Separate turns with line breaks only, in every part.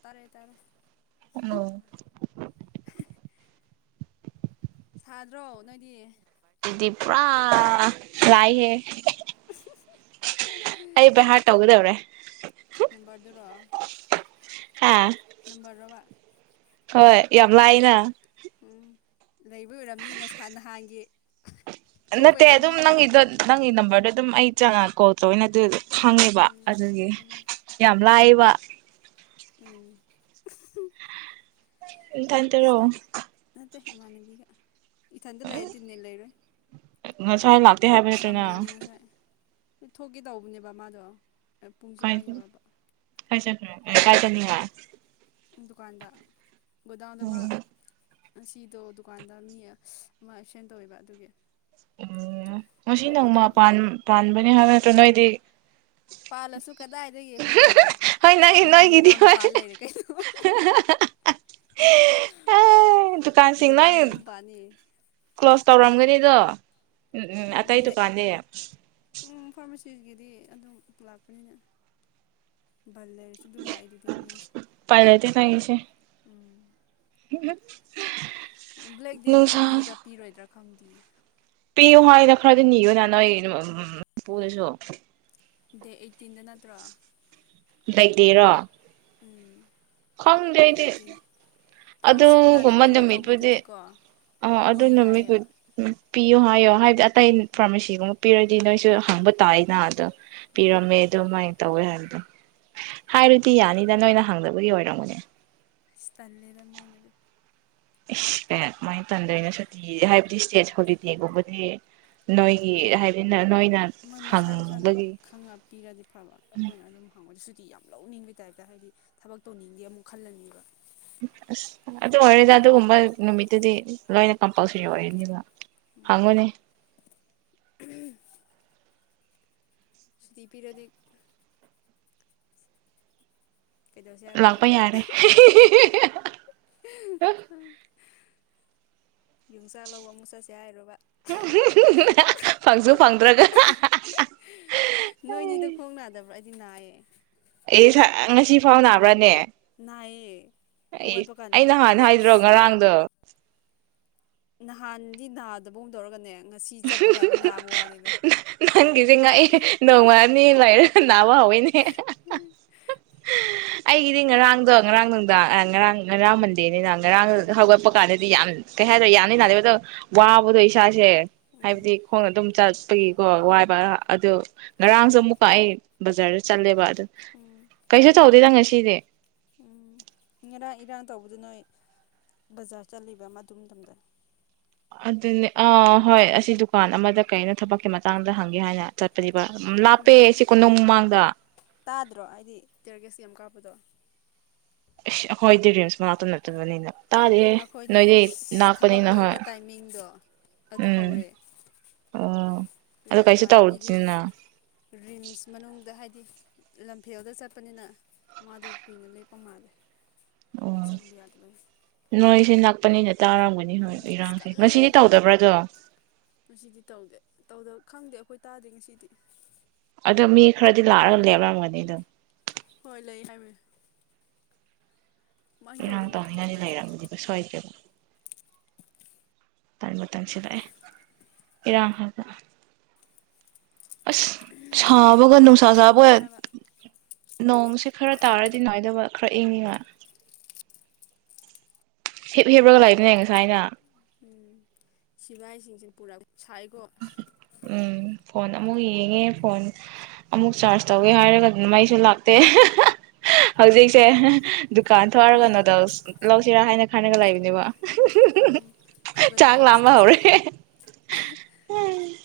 ꯇꯔꯦ ꯇꯔꯦ
ꯑꯧ
ꯁꯥꯗ꯭ꯔꯣ ꯅꯣꯏꯗꯤ
ꯏꯗꯤ ꯄꯨꯥꯔꯥ ꯂꯥꯏꯍꯦ ꯑꯩ ꯕꯩꯍꯥꯔ ꯇꯧꯒꯗꯧꯔꯦ
ꯅꯝꯕꯔꯗꯨꯔꯣ
ꯍꯥ
ꯅꯝꯕꯔꯔꯣꯕ
ꯍꯣꯏ ꯌꯥꯝ ꯂꯥꯏꯅ
ꯎꯝ ꯂꯩꯕ ꯑꯣꯏꯔꯝꯅꯤ ꯉꯁ ꯅꯍꯥꯟꯒꯤ ꯊꯣꯛꯄꯩ
ꯅꯠꯇꯦ ꯑꯗꯨꯝ
ꯑꯣꯏꯔꯝꯅꯤ
ꯅꯪꯒꯤꯗꯣ ꯅꯪꯒꯤ ꯅꯝꯕꯔꯗꯣ ꯑꯗꯨꯝ ꯑꯩ ꯆꯪꯉ ꯀꯣꯜ ꯇꯧꯋꯦꯅ ꯑꯗꯨꯗꯤ ꯈꯪꯉꯦꯕ
ꯎꯝ
ꯑꯗꯨꯒꯤ
ꯎꯝ
ꯌꯥꯝ ꯂꯥꯏꯕ
ꯎꯝ
[unintelligible] ꯏ ꯊꯟꯇꯔꯣ
ꯅꯇꯦ ꯏꯃꯥꯟꯅꯕꯤꯒ ꯏꯊꯟꯇ ꯂꯩꯔꯗꯤ ꯅꯦꯠ ꯂꯩꯔꯣꯏ
ꯉꯁꯥꯏ ꯂꯥꯛ ꯇꯦ ꯍꯥꯏꯕ ꯅꯠꯇ꯭ꯔꯣ ꯅꯪ
ꯁꯝꯃꯤꯅꯦ ꯉꯁꯥꯏ ꯊꯣꯛꯀꯦ ꯇꯧꯕꯅꯦꯕ ꯃꯥꯗꯣ ꯄꯨꯡꯁꯦ ꯑꯥ
ꯀꯥꯏꯗ
ꯌꯧꯔꯕ
ꯀꯥꯢ ꯆꯠꯈ꯭ꯔꯦ ꯀꯥꯏ ꯆꯠꯅꯤꯉꯥꯢ
ꯗꯨꯀꯥꯟꯗ ꯒꯣꯗꯎꯟꯗ ꯃꯥ ꯉꯁꯤꯗꯣ ꯗꯨꯀꯥꯟꯗ ꯃꯤ ꯑꯃ ꯑꯦꯛꯁꯤꯗꯦꯟ ꯇꯧꯋꯦꯕ ꯑꯗꯨꯒꯤ
ꯑꯣ ꯉꯁꯤ
ꯊꯣꯛꯑꯒꯦ
ꯅꯣꯡꯃ
ꯇꯧꯕ
ꯄꯥꯟ ꯄꯥꯟꯕ ꯍꯥꯏꯕ ꯅꯇ꯭ꯔꯣ ꯅꯣꯏꯗꯤ
ꯄꯥꯜꯂꯁꯨ ꯀꯗꯥꯏꯗꯒꯤ ꯑꯩꯈꯣꯏꯗꯤ
ꯍꯣꯏ ꯅꯪꯒꯤ
ꯑꯗꯨꯝꯗꯣ
ꯅꯣꯏꯒꯤꯗꯤ
ꯒꯣꯗꯥꯎꯟꯗ
ꯍꯣꯏ
ꯄꯥꯜꯂ ꯂꯩꯔꯦ ꯀꯩꯅꯣ
ꯗꯨꯀꯥꯟꯁꯤꯡ ꯅꯣꯏ
ꯒꯣꯗꯥꯎꯟꯗ ꯑꯗꯨꯝ ꯄꯥꯅꯤ
ꯀ꯭ꯂꯣꯁ ꯇꯧꯔꯝꯒꯅꯤꯗꯣ ꯎꯝ ꯎꯝ ꯑꯇꯩ ꯗꯨꯀꯥꯟꯗꯤ
ꯀꯤꯗꯤ ꯑꯗꯨꯝ ꯂꯥꯛꯄꯅꯤꯅ ꯕꯟ ꯂꯩꯔꯁꯨ ꯑꯗꯨꯝ ꯂꯥꯛꯏꯗꯨꯗꯤ ꯃꯤꯁꯨ
ꯎꯄꯥꯏ ꯂꯩꯇꯦ ꯅꯪꯒꯤꯁꯦ
ꯎꯝ
[unintelligible]
ꯕ꯭ꯂꯦꯛ ꯗꯦꯗꯗꯤ
ꯅꯨꯡꯁꯥ
ꯄꯤꯒꯗ꯭ꯔꯥ ꯄꯤꯔꯣꯏꯗ꯭ꯔꯥ ꯈꯪꯗꯦꯌꯦ
ꯄꯤꯌꯨ ꯍꯥꯏꯅ ꯈꯔꯗꯤ ꯅꯤꯌꯨ ꯅ ꯅꯣꯏ ꯄꯄꯨꯗꯁꯨ
ꯗꯦꯠ ꯑꯩꯠꯇꯤꯟꯗ ꯅꯠꯇ꯭ꯔꯣ
ꯕ꯭ꯂꯦꯛ ꯗꯦꯔꯣ
ꯎꯝ
ꯈꯪꯗꯦ
ꯗꯦꯠ
ꯑꯩꯗꯤ
ꯑꯩꯠꯇꯤꯟ ꯐꯥꯔꯃꯥꯁꯤ
ꯑꯗꯨꯒꯨꯝꯕ
ꯏꯃꯥꯟꯅꯕꯤ ꯑꯃ
ꯅꯨꯃꯤꯠꯄꯨꯗꯤ
ꯇꯧꯕꯗꯨꯗꯤꯀꯣ
ꯑ ꯑꯗꯨ
ꯄꯤ ꯍꯥꯏꯌꯦꯕ
ꯅꯨꯃꯤꯠꯄꯨꯗꯤ ꯎꯝ ꯄꯤꯌꯣ ꯍꯥꯏꯌꯣ ꯍꯥꯏꯕꯗꯤ ꯑꯇꯩ ꯐꯥꯔꯃꯥꯁꯤꯒꯨꯝꯕ ꯄꯤꯔꯗꯤ ꯅꯣꯏꯁꯨ ꯍꯪꯕ ꯇꯥꯏꯅ ꯑꯗꯣ
ꯎꯝ
ꯄꯤꯔꯝꯃꯦ ꯑꯗꯨꯃꯥꯏ ꯇꯧꯋꯦ ꯍꯥꯏꯕꯗꯣ ꯍꯥꯏꯔꯗꯤ ꯌꯥꯅꯤꯗ ꯅꯣꯏꯅ ꯍꯪꯗꯕꯒꯤ ꯑꯣꯏꯔꯝꯒꯅꯤ
ꯏꯁ ꯇꯜꯂꯦꯗ ꯃꯣꯏ ꯅꯗꯤ
ꯏꯁ ꯑꯦ ꯑꯗꯨꯃꯥꯏꯅ ꯇꯟꯂꯦꯅ ꯁꯨꯇꯤ ꯍꯥꯏꯕꯗꯤ ꯏꯁꯇꯦꯠ ꯍꯣꯂꯤꯗꯦꯒꯨꯝꯕꯗꯤ ꯅꯣꯏꯒꯤ ꯍꯥꯏꯕꯗꯤ ꯅ
ꯃꯣꯏ ꯃꯁꯥ ꯃꯁꯥꯅ ꯈꯪꯉ ꯄꯤꯔꯗꯤ ꯐꯕ ꯑꯩꯈꯣꯏꯅ ꯑꯗꯨꯝ ꯍꯪꯕꯗ ꯗꯤ ꯌꯥꯝ ꯂꯧꯅꯤꯡꯕꯩ ꯇꯥꯏꯞꯇ ꯍꯥꯏꯗꯤ ꯊꯕꯛ ꯇꯧꯅꯤꯡꯗꯦ ꯑꯃꯨꯛ ꯈꯜꯂꯅꯦꯕ
ꯑꯁ ꯑꯗꯨ ꯑꯣꯏꯔꯣꯢꯗ ꯑꯗꯨꯒꯨꯝꯕ ꯅꯨꯃꯤꯠꯇꯨꯗꯤ ꯂꯣꯏꯅ ꯀꯝꯄꯜꯁꯔꯤ ꯑꯣꯏꯔꯅꯤꯕ ꯍꯪꯉꯨꯅꯦ
ꯁꯨꯇꯤ ꯄꯤꯔꯗꯤ ꯀꯩꯗꯧꯁꯦ ꯍꯥꯏꯕꯅꯣ
ꯂꯥꯛꯄ ꯌꯥꯔꯦ
ꯌꯣꯡꯆꯥꯛ ꯂꯧꯕ ꯑꯃꯨꯛ ꯆꯠꯁꯦ ꯍꯥꯏꯔꯕ
ꯐꯪꯁꯨ ꯐꯪꯗ꯭ꯔꯒ
ꯅꯥꯢꯌꯦ
ꯑꯦ ꯉꯁꯥꯢ ꯉꯁꯤ ꯐꯥꯎ ꯅꯥꯕ꯭ꯔꯥꯅꯦ
ꯅꯥꯏꯌꯦ
ꯑꯩ
ꯍꯧꯒꯠꯄ ꯀꯥꯟꯗ
ꯑꯩ ꯅꯍꯥꯟ
ꯍꯥꯏꯗꯤ
ꯍꯥꯏꯗ꯭ꯔꯣ [inaudible]
ꯅꯍꯥꯟꯗꯤ ꯅꯗꯒꯨꯝ ꯇꯧꯔꯒꯅꯦ ꯉꯁꯤ ꯆꯠꯄ ꯀꯥꯟꯗ ꯅꯥꯕ ꯋꯥꯅꯤꯗ
ꯅꯪꯒꯤꯁꯦ ꯉꯛꯑꯦ ꯅꯣꯡꯃꯥ ꯑꯅꯤ ꯂꯥꯏꯔ ꯅꯥꯕ ꯍꯧꯋꯦꯅꯦ ꯑꯩꯒꯤꯗꯤ
ꯁꯦꯡꯒꯤ
ꯉꯔꯥꯡꯗꯣ ꯉꯔꯥꯡꯅꯨꯡ ꯑꯥ ꯉꯔꯥꯡ ꯃꯟꯗꯦꯅꯤꯅ ꯉꯔꯥꯡ
ꯎꯝ
ꯍꯧꯒꯠꯄ ꯀꯥꯟꯗꯗꯤ ꯌꯥꯝ ꯀꯩ ꯍꯥꯏꯗꯣ ꯌꯥꯝ ꯅꯥꯅꯦꯕ ꯋꯥꯕꯗ ꯏꯁꯥꯥꯁꯦ ꯍꯥꯏꯕꯗꯤ
ꯎꯝ
ꯈꯣꯡ ꯑꯗꯨꯝ ꯆꯠꯄꯒꯤꯀꯣ ꯋꯥꯏꯕ ꯑꯗꯨ ꯉꯔꯥꯡꯁꯨ ꯑꯃꯨꯛꯀ ꯑꯩ ꯕꯖꯥꯔꯗ ꯆꯠꯂꯦꯕ
ꯎꯝ
ꯀꯩꯁꯨ ꯇꯧꯗꯦ ꯉ ꯁꯤꯅꯦ
ꯎꯝ ꯉꯔꯥꯡ ꯏꯔꯥꯡ ꯇꯧꯕꯗ ꯅꯣꯏ ꯕꯖꯥꯔ ꯆꯠꯂꯤꯕ ꯑꯃ ꯑꯗꯨ ꯃꯇꯝꯗ
ꯑꯗꯨꯅꯦ ꯑꯥ ꯍꯣꯏ ꯑꯁꯤ ꯗꯨꯀꯥꯟ ꯑꯃꯗ ꯀꯩꯅꯣ ꯊꯕꯛꯀꯤ ꯃꯇꯥꯡꯗ ꯍꯪꯒꯦ ꯍꯥꯏꯅ ꯆꯠꯄꯅꯦ ꯂꯥꯞꯄꯦ
ꯎꯝ
ꯁꯤ ꯀꯣꯅꯨꯡ ꯃꯃꯥꯡꯗ
ꯇꯥꯗ꯭ꯔꯣ ꯍꯥꯏꯗꯤ ꯇꯦꯔꯒꯤꯌꯁ ꯌꯥꯝ ꯀꯥꯞꯄꯗꯣ
ꯑꯁ ꯑꯈꯣꯏꯗꯤ ꯔꯦꯁ ꯃꯅꯥꯥꯛꯇꯅ ꯆꯠꯂꯅꯤꯅ ꯇꯥꯔꯤꯌꯦ
ꯑꯩꯈꯣꯏꯗꯤ
ꯅꯣꯏꯗꯤ
ꯑꯁ
ꯅꯥꯛꯄꯅꯤ
ꯊꯕꯛ
ꯍꯣꯏ
ꯂꯣꯏꯕ ꯇꯥꯏꯃꯤꯡꯗꯣ ꯑꯗ
ꯎꯝ ꯑꯣ ꯑꯗꯣ
ꯑꯗꯨ
ꯀꯩꯁꯨ
ꯏꯃꯥꯟꯅꯕꯤꯗꯤ
ꯇꯧꯗꯦꯅ
ꯔꯤꯝꯁ ꯃꯅꯨꯡꯗ ꯍꯥꯏꯗꯤ ꯂꯝꯐꯦꯜꯗ ꯆꯠꯄꯅꯤꯅ ꯃꯥꯗꯣ ꯀꯨꯏꯅ ꯂꯦꯞꯄ ꯃꯥꯜꯂꯦ
ꯑꯣ
ꯆꯪꯕ ꯌꯥꯗꯕꯩ
ꯅꯣꯏꯁꯤꯅ ꯄꯅꯤꯅ ꯇꯥꯔꯝꯒꯅꯤ ꯍꯣꯏ
ꯎꯝ ꯑꯁ
ꯏꯔꯥꯡꯁꯦ
ꯀꯜꯂꯤꯍꯦ
ꯉꯁꯤꯗꯤ ꯇꯧꯗꯕ꯭ꯔꯗꯣ
ꯉꯁꯤꯗꯤ ꯇꯧꯗꯦ ꯇꯧꯗ ꯈꯪꯗꯦ ꯑꯩꯈꯣꯏ ꯇꯥꯗꯦ ꯉꯁꯤꯗꯤ
ꯑꯗꯣ ꯃꯤ ꯈꯔꯗꯤ ꯂꯥꯛꯑꯒ ꯂꯦꯞꯂꯝꯒꯅꯤ ꯑꯗꯨꯝ
ꯍꯣꯏ ꯂꯩ ꯍꯥꯏꯕꯅꯦ
ꯏꯔꯥꯡ ꯇꯧꯅꯤꯡꯉꯥꯏꯅꯤ
ꯈꯪꯗꯦ
ꯂꯩꯔꯝꯃꯗꯤꯕ ꯁ꯭ꯋꯥꯢꯗꯗꯤ ꯑꯃꯨꯛ ꯇꯥꯏ ꯃ ꯃꯇꯝꯁꯤ ꯗ ꯑꯦ ꯏꯔꯥꯡ [unintelligible] ꯑꯁ ꯁꯥꯥꯕꯒ
ꯌꯥꯝ
ꯅꯨꯡꯁꯥ
ꯉꯝꯃꯦ
ꯁꯥꯥꯕꯒ
ꯍꯥꯏꯕ
ꯅꯣꯡꯁꯦ ꯈꯔ ꯇꯥꯔꯗꯤ ꯅꯨꯡꯉꯥꯏꯗꯣꯕ ꯈꯔ ꯏꯪꯉꯤꯉ ꯍꯤꯞ ꯍꯤꯞꯄꯒ ꯂꯩꯕꯅꯦ ꯉꯁꯥꯏꯅ
ꯎꯝ ꯁꯤꯐꯥꯏꯁꯤꯡꯁꯤꯅ ꯄꯨꯔꯛ ꯁꯥꯏꯒꯣ
ꯎꯝ ꯐꯣꯟ ꯑꯃꯨꯛ ꯌꯦꯡꯉꯦ ꯐꯣꯟ ꯑꯃꯨꯛ ꯆꯥꯔꯖ ꯇꯧꯏ ꯍꯥꯏꯔꯒ ꯑꯗꯨꯅ ꯃꯩꯁꯨ ꯂꯥꯛꯇꯦ ꯍꯧꯖꯤꯛꯁꯦ
ꯑꯗꯨꯅꯦ
ꯗꯨꯀꯥꯟ
ꯑꯩꯈꯣꯏ
ꯊꯣꯛꯑꯒ ꯅꯨꯗꯜꯁ ꯂꯧꯁꯤꯔꯥ ꯍꯥꯏꯅ ꯍꯥꯟꯅꯒ ꯂꯩꯕꯅꯦꯕ
ꯎꯝ ꯑꯩꯈꯣꯏ
ꯆꯥꯛ ꯂꯥꯝꯕ
ꯒꯣꯗꯥꯎꯟꯗꯁꯤꯅ ꯁꯥ
ꯍꯧꯔꯦ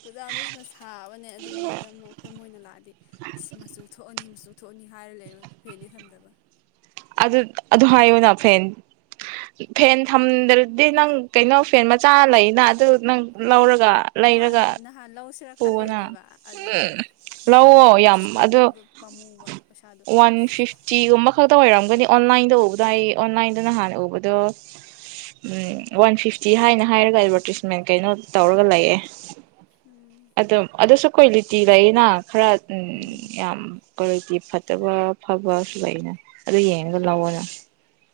ꯒꯣꯗꯥꯎꯟꯗꯁꯤꯅ ꯁꯥ ꯊꯥꯕꯅꯦ ꯑꯗ ꯑꯗꯨꯒ ꯃꯦꯗꯝ ꯑꯩꯈꯣꯏ ꯃꯣꯏꯅ ꯂꯥꯛ ꯍꯥꯏꯗꯤ ꯑꯁ ꯃꯆꯨ ꯊꯣꯛꯑꯅꯤ ꯃꯆꯨ ꯊꯣꯛꯑꯅꯤ ꯍꯥꯏꯔ ꯂꯩꯕ ꯐꯦꯟꯗꯤ ꯊꯝꯗꯕ
ꯑꯗꯨ ꯑꯗꯨ ꯍꯥꯏꯌꯨꯅ ꯐꯦꯟ ꯐꯦꯟ ꯊꯝꯗ꯭ꯔꯗꯤ ꯅꯪ ꯀꯩꯅꯣ ꯐꯦꯟ ꯃꯆꯥ ꯂꯩꯅ ꯑꯗꯨ ꯅꯪ ꯂꯧꯔꯒ ꯒ
ꯅꯍꯥꯟ
ꯂꯩꯔꯒ
ꯅꯍꯥꯟ ꯂꯧꯁꯤꯔꯥ
ꯄꯨꯑꯣꯅ
ꯈꯜꯂꯤꯅꯦꯕ ꯑꯗꯨꯒ
ꯂꯧꯑꯣ ꯌꯥꯝ ꯑꯗꯣ
ꯃꯆꯥꯗꯨꯗꯣ ꯄꯥꯝꯃꯨꯕ ꯄꯩꯁꯥꯗꯣ
ꯋꯥꯟ ꯐꯤꯐꯇꯤꯒꯨꯝꯕ ꯈꯛ ꯗꯣ ꯑꯣꯏꯔꯝꯒꯅꯤ ꯑꯣꯟꯂꯥꯏꯟꯗ ꯎꯕꯗꯥ ꯍꯥꯏꯌꯦ ꯑꯣꯟꯂꯥꯏꯟꯗꯅ ꯍꯥꯟꯅ ꯎꯕꯗꯣ ꯎꯝ ꯋꯥꯟ ꯐꯤꯐꯇꯤ ꯍꯥꯏꯅ ꯍꯥꯏꯔꯒ ꯑꯦꯗꯚꯔꯇꯤꯁꯃꯦꯟ ꯀꯩꯅꯣ ꯇꯧꯔꯒ ꯂꯩꯌꯦ
ꯎꯝ
ꯑꯗꯨꯝ ꯑꯗꯨꯁꯨ ꯀꯨꯂꯤꯇꯤ ꯂꯩꯌꯦꯅ ꯈꯔ ꯎꯝ ꯌꯥꯝ ꯄꯣꯔꯣꯏꯇꯤꯞ ꯐꯠꯇꯕ ꯐꯕꯁꯨ ꯂꯩꯅꯦ ꯑꯗꯨ ꯌꯦꯡꯉꯒ ꯂꯧꯑꯣꯅꯥ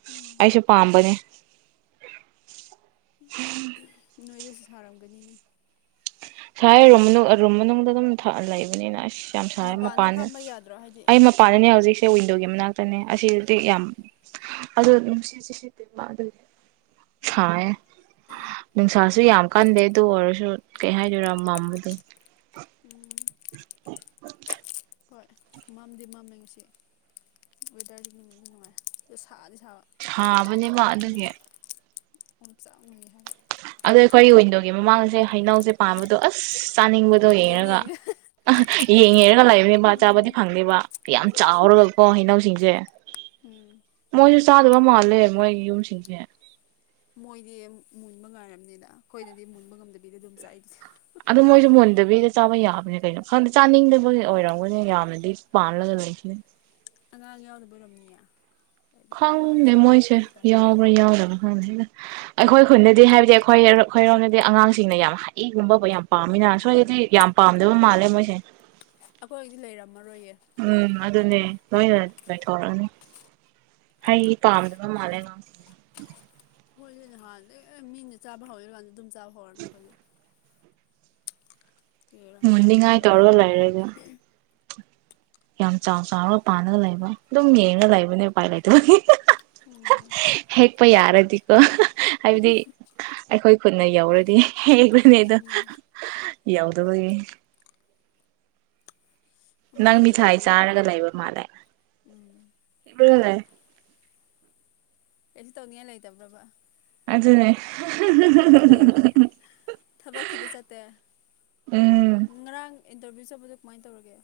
ꯎꯝ
ꯑꯩꯁꯨ ꯄꯥꯝꯕꯅꯦ
ꯅꯣꯏꯗꯁꯨ ꯊꯥꯔꯝꯒꯅꯤꯅꯦ
ꯁꯥꯏ ꯔꯨꯝ ꯃꯅꯨꯡ ꯔꯨꯝ ꯃꯅꯨꯡꯗ ꯑꯗꯨꯝ ꯊ ꯂꯩꯕꯅꯤꯅ ꯑꯁ ꯌꯥꯝ ꯁꯔꯦ
ꯃꯄꯥꯟꯗ
ꯃꯄꯥꯟ
ꯐꯝꯕ ꯌꯥꯗ꯭ꯔꯣ ꯍꯥꯏꯗꯤ
ꯑꯩ ꯃꯄꯥꯟꯗꯅꯦ ꯍꯧꯖꯤꯛ ꯋꯤꯟꯗꯣꯒꯤ ꯃꯅꯥꯛꯇꯅꯦ ꯑꯁꯤꯗꯗꯤ ꯌꯥꯝ ꯑꯗꯨ ꯅꯨꯡꯁꯤꯠ ꯏꯁꯤꯠ ꯁꯤꯠꯇꯦꯕ ꯑꯗꯨꯒꯤ ꯁꯥꯌꯦ
ꯎꯝ
ꯅꯨꯡꯁꯥ ꯑꯗꯨ ꯌꯥꯝ ꯀꯟꯗꯦ ꯑꯗꯨ ꯑꯣꯏꯔꯁꯨ ꯀꯩ ꯍꯥꯏ ꯔꯝꯃꯥꯟꯕꯗꯨ
[unintelligible]
[inaudible]
ꯍꯣꯏ ꯃꯝꯗꯤ ꯃꯝꯃꯦ ꯉꯁꯤ ꯋꯦꯗꯔꯗꯤ ꯅꯨꯡꯗꯤ ꯅꯨꯡꯉꯥꯏꯑꯦ ꯁꯥꯗꯤ ꯁꯥꯕ
ꯁꯥꯕꯅꯦꯕ ꯑꯗꯨꯒꯤ
ꯑꯣꯝꯆꯥꯛꯅꯩ ꯍꯥꯏꯕ
ꯑꯗꯣ ꯑꯩꯈꯣꯏꯒꯤ ꯋꯤꯟꯗꯣꯒꯤ ꯃꯃꯥꯡꯁꯦ ꯍꯩꯅꯧꯁꯦ ꯄꯥꯟꯕꯗꯣ ꯑꯁ ꯆꯥꯅꯤꯡꯕꯗꯣ
ꯌꯦꯡ
ꯌꯦꯡꯉꯒ
ꯌꯦꯡꯉ
ꯑꯍ ꯌꯦꯡꯉꯦꯔꯒ ꯂꯩꯕꯅꯦꯕ ꯃꯥ
ꯎꯝ
ꯆꯥꯕꯗꯤ ꯐꯪꯗꯦꯕ ꯌꯥꯝ ꯆꯥꯎꯔꯒꯀꯣ ꯍꯩꯏꯅꯧꯁꯤꯡ ꯖꯦ
ꯎꯝ
ꯃꯣꯏꯖꯨ ꯆꯥꯗꯕ ꯃꯥꯜꯂꯦ ꯃꯣꯏꯒꯤ ꯌꯨꯝꯁꯤꯡꯁꯦ
ꯃꯣꯏꯗꯤ ꯃꯨꯟꯕ ꯉꯥꯏꯔꯕꯅꯤꯅ ꯑꯩꯈꯣꯏꯗꯗꯤ ꯃꯨꯟꯕ ꯉꯝꯗꯕꯤꯗ ꯑꯗꯨꯝ ꯆꯥꯏ ꯑꯩꯗꯤ
ꯑꯗꯨ ꯃꯣꯏꯁꯨ ꯃꯨꯟꯗꯕꯤꯗ ꯆꯥꯕ ꯌꯥꯕꯅꯦ ꯀꯩꯅꯣ ꯈꯪꯗꯦ ꯆꯥꯅꯤꯡꯗꯕꯒꯤ ꯑꯣꯏꯔꯝꯒꯅꯤ ꯌꯥꯝꯅꯗꯤ ꯄꯥꯜꯂꯒ ꯂꯩꯈꯤ
ꯑꯉꯥꯡ ꯌꯥꯎꯗꯕꯩ ꯑꯣꯏꯔꯝꯅꯤꯌꯦ ꯍꯥꯏꯗꯤ
ꯈꯪꯗꯦ
ꯑꯍꯟꯁꯤꯡꯒꯗꯤ
ꯃꯣꯏꯁꯦ
ꯑꯗꯨꯝ ꯇꯥꯅꯤꯡꯉꯦ
ꯌꯥꯎꯕ꯭ꯔꯥ ꯌꯥꯎꯗꯕ꯭ꯔꯥ ꯈꯪꯗꯦ ꯑꯩꯈꯣꯏ ꯈꯨꯟꯗꯗꯤ ꯍꯥꯏꯕꯗꯤ ꯑꯩꯈꯣꯏ ꯑꯩꯈꯣꯏꯔꯣꯝꯗꯗꯤ ꯑꯉꯥꯡꯁꯤꯡꯅ ꯌꯥꯝ ꯍꯩꯏꯒꯨꯝꯕ ꯑꯣ ꯌꯥꯝ
ꯎꯝ
ꯄꯥꯝꯃꯤꯅ
ꯎꯝ ꯎꯝ
ꯁꯣꯏꯗꯗꯤ ꯌꯥꯝ ꯄꯥꯝꯗꯕ ꯃꯥꯜꯂꯦ ꯍꯦ ꯃꯣꯏꯁꯦ
ꯑꯩꯈꯣꯏꯒꯤꯗꯤ ꯂꯩꯔꯕ
ꯎꯝ ꯑꯗꯨꯅꯦ ꯂꯣꯏꯅ ꯂꯣꯏꯊꯣꯔꯛꯑꯅꯤ ꯍꯩ ꯄꯥꯝꯗꯕ ꯃꯥꯜꯂꯦ
ꯍꯣꯏ ꯍꯣꯏꯅꯦ ꯍꯥꯟꯅꯗ ꯃꯤꯅ ꯆꯥꯕ ꯍꯧꯔꯗꯤ ꯑꯗꯨꯝ ꯆꯥꯕ ꯍꯧꯔꯅꯤ ꯑꯩꯈꯣꯏꯗꯤ ꯍꯥꯟꯅ
ꯃꯨꯅꯤꯉꯥꯏ
ꯂꯣꯏꯔꯅꯤ
ꯇꯧꯔꯒꯂ ꯂꯩꯔꯦꯗ ꯌꯥꯝ ꯆꯥꯎ ꯆꯥꯎꯔꯒ ꯄꯥꯂꯒ ꯂꯩꯕ ꯑꯗꯨꯝ ꯌꯦꯡꯉ ꯂꯩꯕꯅꯦ ꯎꯄꯥꯏ ꯂꯩꯇꯕꯒꯤ ꯍꯥ ꯍꯥꯥ ꯍꯥ ꯍꯥ
ꯎꯝ
ꯍꯥ ꯍꯦꯛ ꯄ ꯌꯥꯔꯗꯤꯀꯣ ꯍꯥꯏꯕꯗꯤ ꯑꯩꯈꯣꯏ ꯈꯨꯠꯅ ꯌꯧꯔꯗꯤ ꯍꯦꯛꯂꯅꯤꯗ ꯌꯧꯗꯕꯒꯤ
ꯎꯝ
ꯅꯪ
ꯃꯥꯗꯤ
ꯃꯤꯊꯥꯏ
ꯀꯩꯗꯧꯔ
ꯆꯥꯔꯒ ꯂꯩꯕ ꯃꯥꯜꯂꯦ
ꯎꯝ
ꯂꯩ
ꯀꯩꯁꯨ ꯇꯧꯅꯤꯉꯥꯢ ꯂꯩꯇꯕ꯭ꯔ ꯚꯥ
ꯑꯗꯨꯅꯦ
ꯍꯥ ꯍꯥ ꯊꯕꯛ ꯊꯤꯕ ꯆꯠꯇꯦ
ꯎꯝ
ꯉꯔꯥꯡ ꯏꯟꯇꯔꯚꯤꯌꯨ ꯆꯠꯄꯗꯣ ꯀꯃꯥꯏ ꯇꯧꯔꯒꯦ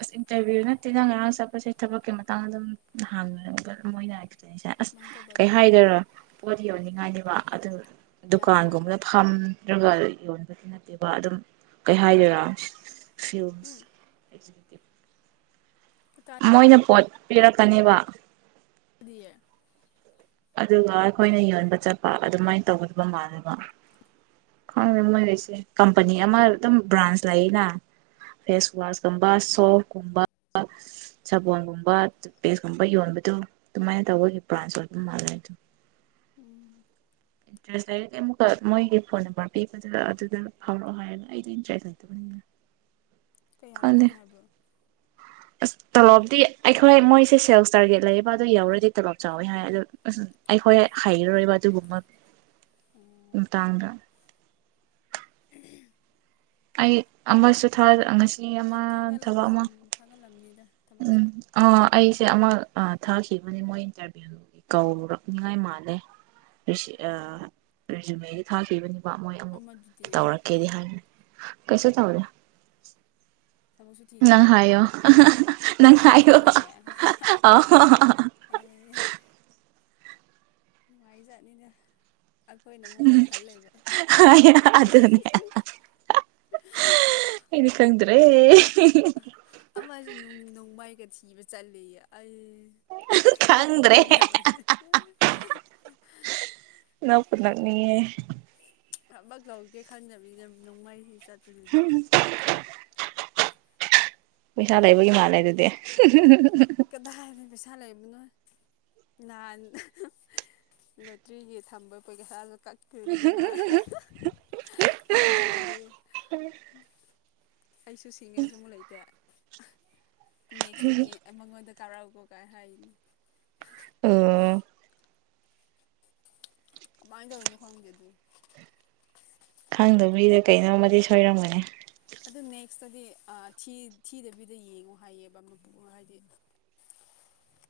ꯑꯁ ꯏꯟꯇꯔꯚꯤꯌꯨ ꯅꯠꯇꯦ ꯅꯪ ꯉꯔꯥꯡ ꯆꯠꯄꯁꯦ ꯊꯕꯛꯀꯤ ꯃꯇꯥꯡꯗ ꯑꯗꯨꯝ ꯍꯥꯡꯅ ꯃꯣꯏꯅ ꯍꯥꯏ ꯑꯁ
ꯀꯃꯥꯏꯅ ꯇꯧꯕ
ꯀꯩ
ꯑꯗꯨꯗꯤ
ꯍꯥꯏꯗꯣꯏꯅꯣ ꯄꯣꯗ ꯌꯣꯅꯤꯡꯉꯥꯏꯅꯦꯕ ꯑꯗꯨ
ꯌꯥꯅꯤ ꯍꯥꯏꯕ꯭ꯔꯥ
ꯗꯨꯀꯥꯟꯒꯨꯝꯕꯗ ꯐꯝ ꯅꯠꯇ꯭ꯔꯒ ꯌꯣꯟꯕꯗꯤ ꯅꯠꯇꯦꯕ ꯑꯗꯨꯝ ꯀꯩ ꯍꯥꯏꯗꯣꯏꯔꯥ ꯐꯤꯜ꯭ꯁ
ꯎꯝ
[unintelligible] ꯃꯣꯏꯅ ꯄꯣꯠ ꯄꯤꯔꯛꯀꯅꯤꯕ
ꯗꯤꯌꯦ
ꯑꯗꯨꯒ ꯑꯩꯈꯣꯏꯅ ꯌꯣꯟꯕ ꯆꯠꯄ ꯑꯗꯨꯃꯥꯏꯅ ꯇꯧꯒꯗꯕ ꯃꯥꯜꯂꯦꯕ ꯈꯪꯗꯦ ꯃꯣꯏꯒꯤꯁꯦ ꯀꯝꯄꯅꯤ ꯑꯃ ꯑꯗꯨꯝ ꯕ꯭ꯔꯥꯟꯁ ꯂꯩꯅ ꯐꯦꯁ ꯋꯥꯁꯀꯨꯝꯕ ꯁꯣꯐ ꯀꯨꯝꯕ ꯁꯥꯕꯣꯟꯒꯨꯝꯕ ꯇꯨꯠꯄꯦꯁꯀꯨꯝꯕ ꯌꯣꯟꯕꯗꯣ ꯑꯗꯨꯃꯥꯏꯅ ꯇꯧꯕꯒꯤ ꯕ꯭ꯔꯥꯟꯁ ꯑꯣꯏ ꯃꯥꯂꯦ ꯇꯣ
ꯎꯝ [inaudible]
ꯏꯟꯇ꯭ꯔꯦꯁ ꯂꯩꯔꯒꯦ ꯑꯃꯨꯛꯀ ꯃꯣꯏꯒꯤ ꯐꯣꯟ ꯅꯝꯕꯔ ꯄꯤꯕꯗ ꯑꯗꯨꯗ ꯐꯥꯎꯔꯛꯑꯣ ꯍꯥꯏꯔꯒ ꯑꯩꯗꯤ ꯏꯟꯇꯔꯦꯁ ꯂꯩꯇꯕꯅꯤꯅ
ꯀꯌꯥ
ꯈꯪꯗꯦ
ꯄꯤꯅꯤ ꯍꯥꯏꯕ꯭ꯔꯣ
ꯑꯁ ꯇꯣꯂꯣꯞꯗꯤ ꯑꯩꯈꯣꯏ ꯃꯣꯏꯁꯦ ꯁꯦꯜꯁ ꯇꯥꯔꯒꯦꯠ ꯂꯩꯌꯦꯕ ꯑꯗꯨ ꯌꯧꯔꯗꯤ ꯇꯣꯂꯣꯞ ꯆꯥꯎꯋꯤ ꯍꯥꯏ ꯑꯗꯣ ꯑꯁ ꯑꯩꯈꯣꯏ ꯍꯩꯔꯣꯏꯕ ꯑꯗꯨꯒꯨꯝꯕ
ꯑꯣ
ꯃꯇꯥꯡꯗ
ꯎꯝ ꯍꯨ [inaudible]
ꯑꯩ ꯑꯃꯁꯨ ꯊꯥ ꯑꯃꯁꯨ
ꯌꯥꯝ ꯊꯥꯒꯠꯂꯝꯃꯤ ꯎꯝ ꯊꯥꯒꯠꯂꯝꯅꯤ
ꯎꯝ ꯑ ꯑꯩꯁꯦ ꯑꯃ ꯑꯥ ꯊꯥꯈꯤꯕꯅꯦ ꯃꯣꯏ ꯏꯟꯇꯔꯚꯤꯌꯨꯒꯤ ꯀꯧꯔꯛꯅꯤꯉꯥꯏ ꯃꯥꯜꯂꯦ ꯔꯤꯁꯤ ꯑ
ꯎꯝ
ꯔꯤꯖꯨꯃꯦ ꯊꯥ ꯈꯤꯕꯅꯤ ꯃꯣꯏ ꯑꯃꯨꯛ
ꯑꯃꯗꯨꯗꯤ
ꯇꯧꯔꯛꯀꯦꯗꯤ ꯍꯥꯏꯕꯅꯤ ꯀꯩꯁꯨ ꯇꯧꯗꯦ
ꯊꯕꯛꯁꯨ ꯊꯤꯗꯦ
ꯅꯪ ꯍꯥꯏꯌꯣ ꯅꯪ
ꯊꯤꯁꯨ
ꯍꯥꯏꯌꯣ
ꯊꯤꯗꯦ ꯍꯥ ꯍꯥ ꯑꯩ ꯅꯨꯡꯉꯥꯏꯖꯥꯠꯅꯤꯗ ꯑꯩꯈꯣꯏꯅ ꯑꯃꯨꯛ ꯄꯥꯈꯠ ꯂꯩꯕ
ꯍꯥꯏꯌꯣ ꯑꯗꯨꯅꯦ ꯑꯩꯗꯤ ꯈꯪꯗ꯭ꯔꯦ
ꯑꯃꯁ ꯅꯪ ꯅꯣꯡꯃꯏꯒ ꯏꯕ ꯆꯜꯂꯦꯌꯦ ꯑꯩ
ꯈꯪꯗ꯭ꯔꯦ
ꯄꯦꯜꯂꯕꯅꯤ
ꯅꯛꯅꯤꯌꯦ
ꯊꯕꯛ ꯇꯧꯒꯦ ꯈꯟꯗꯕꯤꯗ ꯅꯣꯡꯃꯩꯁꯤ ꯆꯠ
[inaudible] ꯄꯩꯁꯥ ꯂꯩꯕꯒꯤ ꯃꯥꯜꯂꯦ ꯑꯗꯨꯗꯤ
ꯀꯗꯥꯏꯗꯩ ꯄꯩꯁꯥ ꯂꯩ ꯃꯅꯣꯏ ꯅꯍꯥꯟ ꯂꯣꯇ꯭ꯔꯤꯒꯤ ꯊꯝꯕ ꯄꯩꯁꯥ ꯀꯛꯇꯣꯏꯗꯨꯗꯤ ꯃꯥꯅ ꯑꯩꯒꯤ ꯐꯣꯟꯗꯒꯤ ꯑꯩꯁꯨ ꯁꯤꯡꯉꯁꯨ ꯃꯨ ꯂꯩꯇꯦ ꯅꯦꯛꯁꯇꯗꯤ ꯑ ꯃꯉꯣꯟꯗ ꯀꯥꯔꯥꯎ ꯀꯨꯒꯥꯏ ꯍꯥꯏꯅꯤ
ꯎꯡ
ꯀꯃꯥꯏꯅ ꯇꯧꯋꯤꯅꯣ ꯈꯪꯗꯦ ꯑꯗꯨ
ꯈꯪꯗ ꯃꯤꯗꯣ ꯀꯩꯅꯣꯝꯃꯗꯤ ꯁꯣꯏꯔꯝꯒꯅꯤ
ꯑꯗꯨ ꯅꯦꯛꯁꯇꯗꯤ ꯑ ꯊꯤ ꯊꯤꯗꯕꯤꯗ ꯌꯦꯡꯉꯣ ꯍꯥꯏꯌꯦꯕ ꯃꯄꯨ ꯍꯥꯏꯗꯤ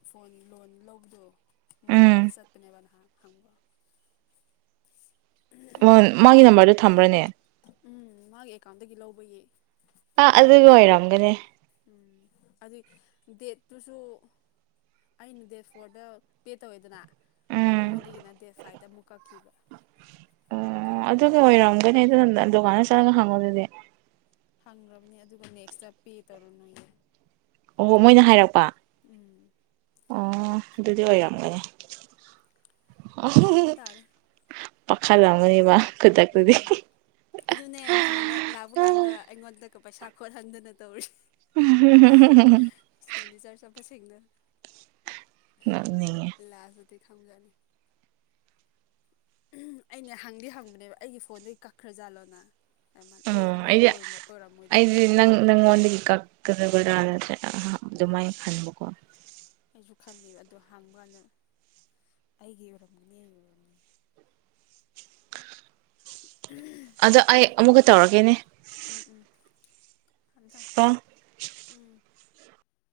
ꯐꯣꯟ ꯂꯣꯟ ꯂꯧꯕꯗꯣ ꯃꯣꯏ
ꯎꯝ
ꯗꯨꯀꯥꯟ ꯆꯠꯄꯅꯦꯕ ꯅꯍꯥꯟ ꯍꯝꯕ
ꯃꯥꯒꯤ ꯅꯝꯕꯔꯗꯣ ꯊꯝꯕ꯭ꯔꯅꯦ
ꯎꯝ ꯃꯥꯒꯤ ꯑꯦꯀꯥꯎꯟꯗꯒꯤ ꯂꯧꯕꯒꯤ
ꯑ ꯑꯗꯨꯒꯤ ꯑꯣꯏꯔꯝꯒꯅꯤ
ꯎꯝ ꯑꯗꯨꯏ ꯗꯦꯠꯇꯨꯁꯨ ꯑꯩꯅ ꯗꯦꯠ ꯐꯣꯔꯗ ꯄꯦ ꯇꯧꯋꯦꯗꯅ
ꯑꯣ
ꯃꯉꯣꯟꯗꯒꯤꯅ ꯅꯠꯇꯦ ꯐꯥꯏꯗ ꯑꯃꯨꯛ ꯀꯛꯈꯤꯕ ꯀꯔꯤꯅꯣ ꯈꯪꯗꯦ
ꯅꯪ ꯍꯪꯉꯣꯗꯨꯗꯤ
ꯐꯪꯈ꯭ꯔꯕꯅꯤ ꯑꯗꯨꯒ ꯅꯦꯛꯁꯇ ꯄꯦ ꯇꯧꯔꯅꯨꯌꯦ
ꯑꯣ ꯃꯣꯏꯅ ꯍꯥꯏꯔꯛꯄ
ꯎꯝ
ꯑꯣ ꯑꯗꯨꯗꯤ ꯑꯣꯏꯔꯝꯃꯣꯏ
ꯌꯦꯡꯕ ꯇꯥꯔꯦ
ꯄꯛꯈꯠꯂꯝꯃꯅꯤ ꯃꯥ
ꯎꯝ ꯑꯗꯨꯅꯦ ꯅꯍꯥꯟ ꯂꯥꯛꯄ ꯀꯥꯟꯗ ꯑꯩꯉꯣꯟꯗ ꯄꯩꯁꯥ ꯈꯣꯠꯍꯟꯗꯅ ꯇꯧꯔꯤ
ꯍꯨꯡ ꯍꯨꯡ ꯍꯨꯡ
ꯇꯁꯦꯡꯅ
ꯉꯛꯅꯤꯡꯉꯦ
ꯗꯤ ꯈꯪꯕꯖꯥꯠꯅꯤ ꯎꯝꯍꯨ ꯑꯩꯅꯦ ꯍꯪꯕꯗꯤ ꯍꯪꯕꯅꯦꯕ ꯑꯩꯒꯤ ꯐꯣꯟꯗꯒꯤ ꯀꯛꯈ꯭ꯔꯖꯥꯠꯂꯣꯅ
ꯑꯣ
ꯑꯣꯏꯔꯝꯃꯣꯏꯗ
ꯑꯩꯗꯤ
ꯑꯣꯏꯔꯝꯃꯣꯏꯗꯅ
ꯑꯩꯗꯤ ꯅꯪ ꯅꯪ ꯉꯣꯟꯗꯒꯤ ꯀꯛ ꯀꯛ ꯈꯕꯔꯅ ꯑ ꯑꯗꯨꯃꯥꯥꯏ ꯈꯟꯕꯀꯣ
ꯑꯩꯁꯨ ꯈꯜꯂꯦꯕ ꯑꯗꯣ ꯍꯥꯡꯕ ꯀꯥꯟꯗ ꯑꯩꯒꯤ ꯑꯣꯏꯔꯝꯒꯅꯤ ꯑꯩ ꯑꯣꯏꯔꯝꯒꯅꯤ ꯎꯝꯍꯨ
ꯑꯗ ꯑꯩ ꯑꯃꯨꯛꯀ ꯇꯧꯔꯛꯀꯦꯅꯦ
ꯊꯝ ꯊꯝ
ꯀꯣ
ꯎꯝ